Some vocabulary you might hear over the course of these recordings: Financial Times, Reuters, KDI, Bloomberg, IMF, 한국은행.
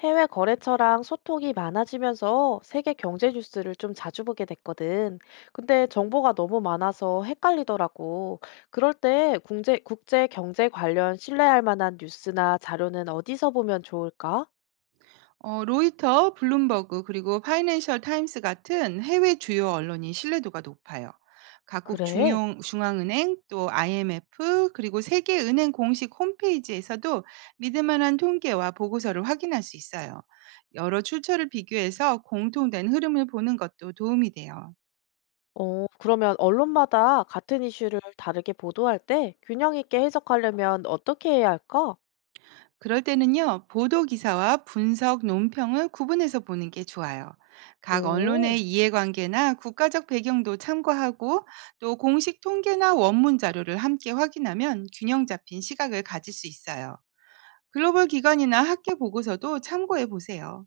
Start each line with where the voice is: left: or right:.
left: 해외 거래처랑 소통이 많아지면서 세계 경제 뉴스를 좀 자주 보게 됐거든. 근데 정보가 너무 많아서 헷갈리더라고. 그럴 때 국제 경제 관련 신뢰할 만한 뉴스나 자료는 어디서 보면 좋을까?
right: 로이터, 블룸버그 그리고 파이낸셜 타임스 같은 해외 주요 언론이 신뢰도가 높아요. 각국
left: 그래?
right: 중용 중앙은행 또 IMF 그리고 세계은행 공식 홈페이지에서도 믿을 만한 통계와 보고서를 확인할 수 있어요. 여러 출처를 비교해서 공통된 흐름을 보는 것도 도움이 돼요.
left: 그러면 언론마다 같은 이슈를 다르게 보도할 때 균형 있게 해석하려면 어떻게 해야 할까?
right: 그럴 때는요, 보도 기사와 분석, 논평을 구분해서 보는 게 좋아요. 각
left: 오.
right: 언론의 이해관계나 국가적 배경도 참고하고 또 공식 통계나 원문 자료를 함께 확인하면 균형 잡힌 시각을 가질 수 있어요. 글로벌 기관이나 학계 보고서도 참고해 보세요.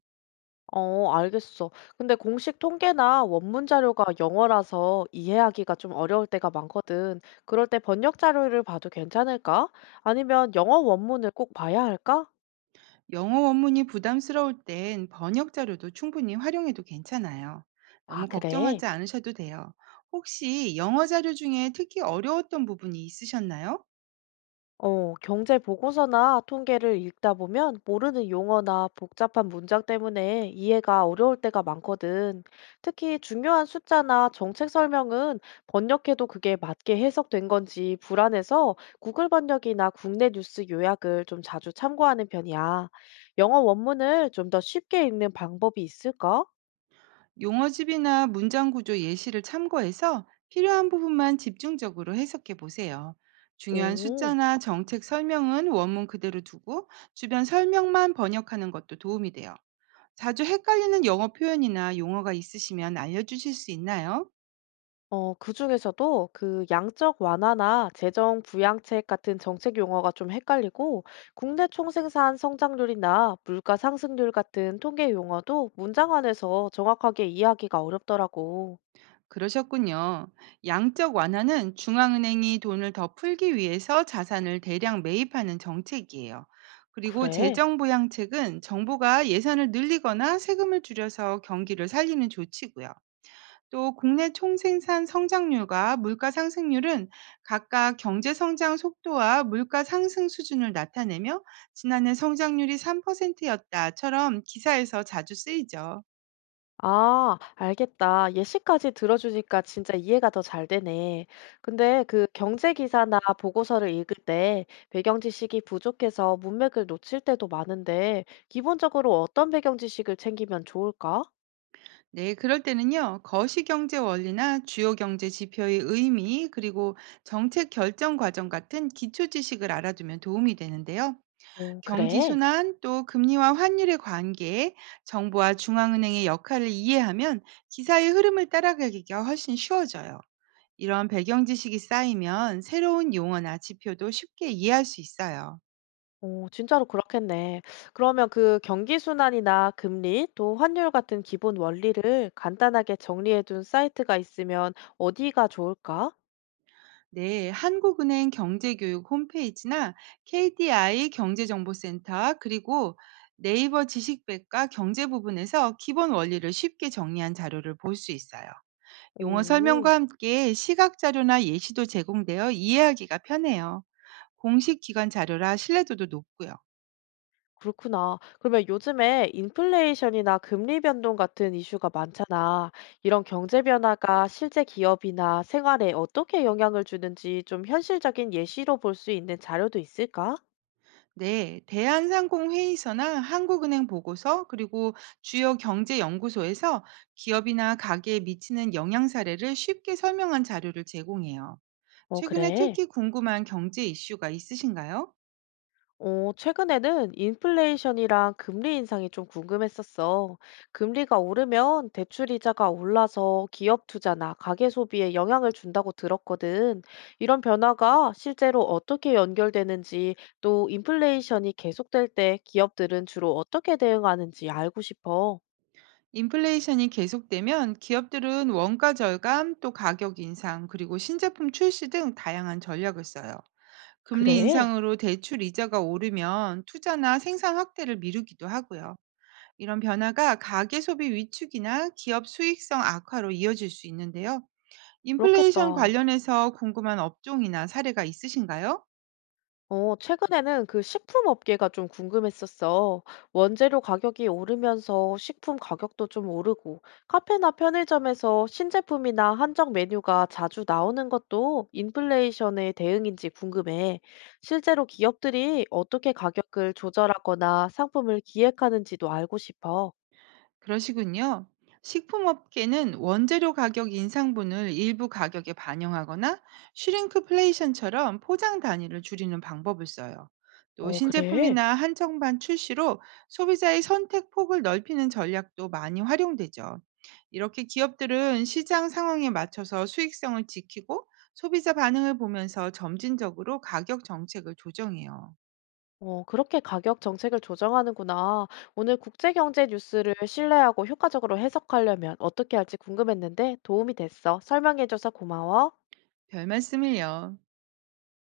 left: 어, 알겠어. 근데 공식 통계나 원문 자료가 영어라서 이해하기가 좀 어려울 때가 많거든. 그럴 때 번역 자료를 봐도 괜찮을까? 아니면 영어 원문을 꼭 봐야 할까?
right: 영어 원문이 부담스러울 땐 번역 자료도 충분히 활용해도 괜찮아요.
left: 아,
right: 너무
left: 그래.
right: 걱정하지 않으셔도 돼요. 혹시 영어 자료 중에 특히 어려웠던 부분이 있으셨나요?
left: 경제 보고서나 통계를 읽다 보면 모르는 용어나 복잡한 문장 때문에 이해가 어려울 때가 많거든. 특히 중요한 숫자나 정책 설명은 번역해도 그게 맞게 해석된 건지 불안해서 구글 번역이나 국내 뉴스 요약을 좀 자주 참고하는 편이야. 영어 원문을 좀 더 쉽게 읽는 방법이 있을까?
right: 용어집이나 문장 구조 예시를 참고해서 필요한 부분만 집중적으로 해석해 보세요. 중요한
left: 오.
right: 숫자나 정책 설명은 원문 그대로 두고 주변 설명만 번역하는 것도 도움이 돼요. 자주 헷갈리는 영어 표현이나 용어가 있으시면 알려주실 수 있나요?
left: 그중에서도 그 양적 완화나 재정 부양책 같은 정책 용어가 좀 헷갈리고 국내 총생산 성장률이나 물가 상승률 같은 통계 용어도 문장 안에서 정확하게 이해하기가 어렵더라고.
right: 그러셨군요. 양적 완화는 중앙은행이 돈을 더 풀기 위해서 자산을 대량 매입하는 정책이에요. 그리고
left: 그래?
right: 재정 보양책은 정부가 예산을 늘리거나 세금을 줄여서 경기를 살리는 조치고요. 또 국내 총생산 성장률과 물가 상승률은 각각 경제 성장 속도와 물가 상승 수준을 나타내며 지난해 성장률이 3%였다처럼 기사에서 자주 쓰이죠.
left: 아, 알겠다. 예시까지 들어주니까 진짜 이해가 더 잘 되네. 근데 그 경제 기사나 보고서를 읽을 때 배경 지식이 부족해서 문맥을 놓칠 때도 많은데 기본적으로 어떤 배경 지식을 챙기면 좋을까?
right: 네, 그럴 때는요, 거시경제 원리나 주요 경제 지표의 의미, 그리고 정책 결정 과정 같은 기초 지식을 알아두면 도움이 되는데요.
left: 어
right: 경기
left: 그래?
right: 순환, 또 금리와 환율의 관계, 정부와 중앙은행의 역할을 이해하면 기사의 흐름을 따라가기가 훨씬 쉬워져요. 이런 배경 지식이 쌓이면 새로운 용어나 지표도 쉽게 이해할 수 있어요.
left: 어 진짜로 그렇겠네. 그러면 그 경기 순환이나 금리 또 환율 같은 기본 원리를 간단하게 정리해 둔 사이트가 있으면 어디가 좋을까?
right: 네, 한국은행 경제교육 홈페이지나 KDI 경제정보센터 그리고 네이버 지식백과 경제 부분에서 기본 원리를 쉽게 정리한 자료를 볼 수 있어요. 용어
left: 오.
right: 설명과 함께 시각 자료나 예시도 제공되어 이해하기가 편해요. 공식 기관 자료라 신뢰도도 높고요.
left: 그렇구나. 그러면 요즘에 인플레이션이나 금리 변동 같은 이슈가 많잖아. 이런 경제 변화가 실제 기업이나 생활에 어떻게 영향을 주는지 좀 현실적인 예시로 볼 수 있는 자료도 있을까?
right: 네, 대한상공회의서나 한국은행 보고서 그리고 주요 경제연구소에서 기업이나 가게에 미치는 영향 사례를 쉽게 설명한 자료를 제공해요.
left: 어
right: 최근에
left: 그래.
right: 특히 궁금한 경제 이슈가 있으신가요?
left: 최근에는 인플레이션이랑 금리 인상이 좀 궁금했었어. 금리가 오르면 대출 이자가 올라서 기업 투자나 가계 소비에 영향을 준다고 들었거든. 이런 변화가 실제로 어떻게 연결되는지, 또 인플레이션이 계속될 때 기업들은 주로 어떻게 대응하는지 알고 싶어.
right: 인플레이션이 계속되면 기업들은 원가 절감, 또 가격 인상, 그리고 신제품 출시 등 다양한 전략을 써요. 금리
left: 그래?
right: 인상으로 대출 이자가 오르면 투자나 생산 확대를 미루기도 하고요. 이런 변화가 가계 소비 위축이나 기업 수익성 악화로 이어질 수 있는데요. 인플레이션
left: 그렇겠다.
right: 관련해서 궁금한 업종이나 사례가 있으신가요?
left: 최근에는 그 식품 업계가 좀 궁금했었어. 원재료 가격이 오르면서 식품 가격도 좀 오르고, 카페나 편의점에서 신제품이나 한정 메뉴가 자주 나오는 것도 인플레이션의 대응인지 궁금해. 실제로 기업들이 어떻게 가격을 조절하거나 상품을 기획하는지도 알고 싶어.
right: 그러시군요. 식품업계는 원재료 가격 인상분을 일부 가격에 반영하거나 슈링크플레이션처럼 포장 단위를 줄이는 방법을 써요. 또
left: 어, 그래?
right: 신제품이나 한정판 출시로 소비자의 선택 폭을 넓히는 전략도 많이 활용되죠. 이렇게 기업들은 시장 상황에 맞춰서 수익성을 지키고 소비자 반응을 보면서 점진적으로 가격 정책을 조정해요.
left: 그렇게 가격 정책을 조정하는구나. 오늘 국제경제 뉴스를 신뢰하고 효과적으로 해석하려면 어떻게 할지 궁금했는데 도움이 됐어. 설명해줘서 고마워.
right: 별 말씀을요.